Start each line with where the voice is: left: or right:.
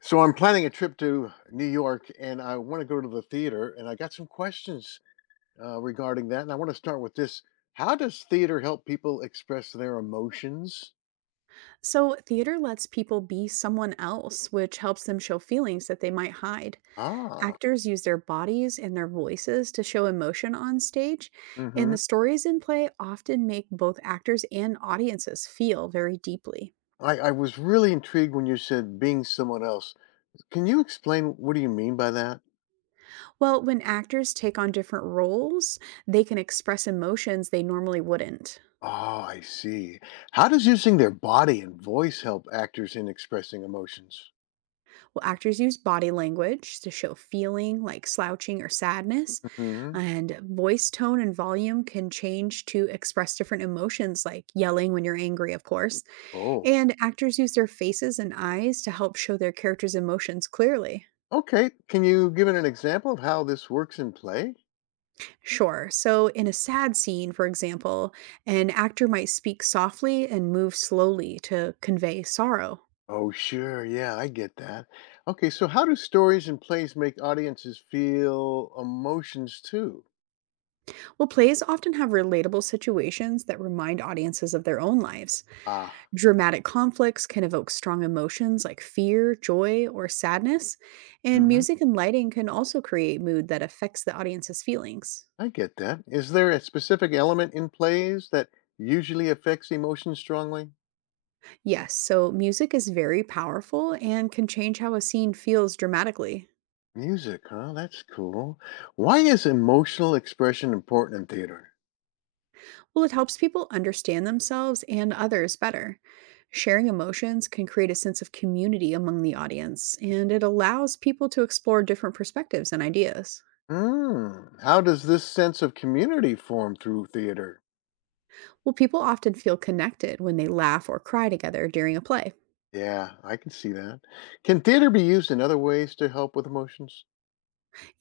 left: So I'm planning a trip to New York and I want to go to the theater and I got some questions regarding that and I want to start with this. How does theater help people express their emotions?
right: So, theater lets people be someone else, which helps them show feelings that they might hide.
left: Ah,
right: Actors use their bodies and their voices to show emotion on stage, and
left: hmm.
right: the stories in play often make both actors and audiences feel very deeply.
left: I was really intrigued when you said being someone else. Can you explain what do you mean by that?
right: Well, when actors take on different roles, they can express emotions they normally wouldn't.
left: Oh, I see. How does using their body and voice help actors in expressing emotions?
right: Well, actors use body language to show feeling like slouching or sadness,
left: Hmm.
right: and voice tone and volume can change to express different emotions, like yelling when you're angry, of course.
left: Oh,
right: And actors use their faces and eyes to help show their characters' emotions clearly.
left: okay. Can you give it an example of how this works in play?
right: Sure, so in a sad scene, for example, an actor might speak softly and move slowly to convey sorrow.
left: Oh, sure. Yeah, I get that. Okay, so how do stories and plays make audiences feel emotions too?
right: Well, plays often have relatable situations that remind audiences of their own lives.
left: Ah,
right: Dramatic conflicts can evoke strong emotions like fear, joy, or sadness, and
left: hmm.
right: music and lighting can also create mood that affects the audience's feelings.
left: I get that. Is there a specific element in plays that usually affects emotions strongly?
right: Yes, so music is very powerful and can change how a scene feels dramatically.
left: Music, huh? That's cool. Why is emotional expression important in theater?
right: Well, it helps people understand themselves and others better. Sharing emotions can create a sense of community among the audience, and it allows people to explore different perspectives and ideas.
left: Hmm. How does this sense of community form through theater?
right: Well, people often feel connected when they laugh or cry together during a play.
left: Yeah, I can see that. Can theater be used in other ways to help with emotions?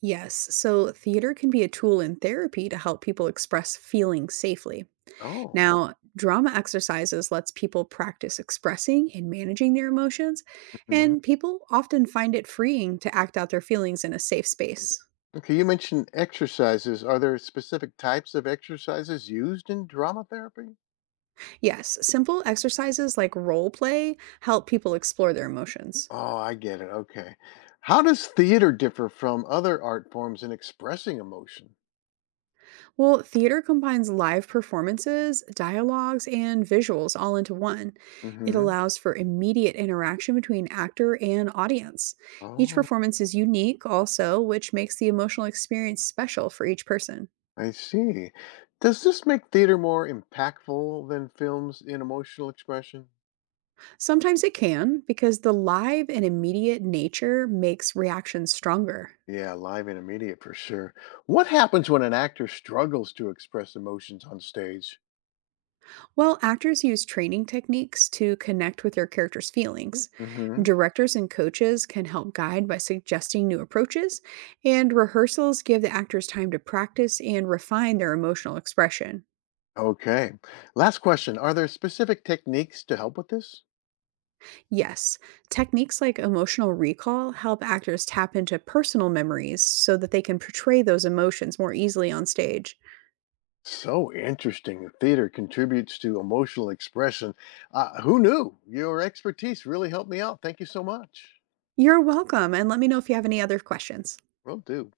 right: Yes, so theater can be a tool in therapy to help people express feelings safely.
left: Oh.
right: Now, drama exercises lets people practice expressing and managing their emotions,
left: Mhm.
right: and people often find it freeing to act out their feelings in a safe space.
left: Okay, you mentioned exercises. Are there specific types of exercises used in drama therapy?
right: Yes, simple exercises like role play help people explore their emotions.
left: Oh, I get it. Okay. How does theater differ from other art forms in expressing emotion?
right: Well, theater combines live performances, dialogues, and visuals all into one. It
left: Hmm.
right: allows for immediate interaction between actor and audience. Each
left: Oh,
right: performance is unique, also, which makes the emotional experience special for each person.
left: I see. Does this make theater more impactful than films in emotional expression?
right: Sometimes it can, because the live and immediate nature makes reactions stronger.
left: Yeah, live and immediate for sure. What happens when an actor struggles to express emotions on stage?
right: Well, actors use training techniques to connect with their characters' feelings.
left: Hmm.
right: Directors and coaches can help guide by suggesting new approaches, and rehearsals give the actors time to practice and refine their emotional expression.
left: Okay. Last question. Are there specific techniques to help with this?
right: Yes, techniques like emotional recall help actors tap into personal memories so that they can portray those emotions more easily on stage.
left: So interesting. Theater contributes to emotional expression. Who knew? Your expertise really helped me out. Thank you so much.
right: You're welcome, and let me know if you have any other questions.
left: Will do.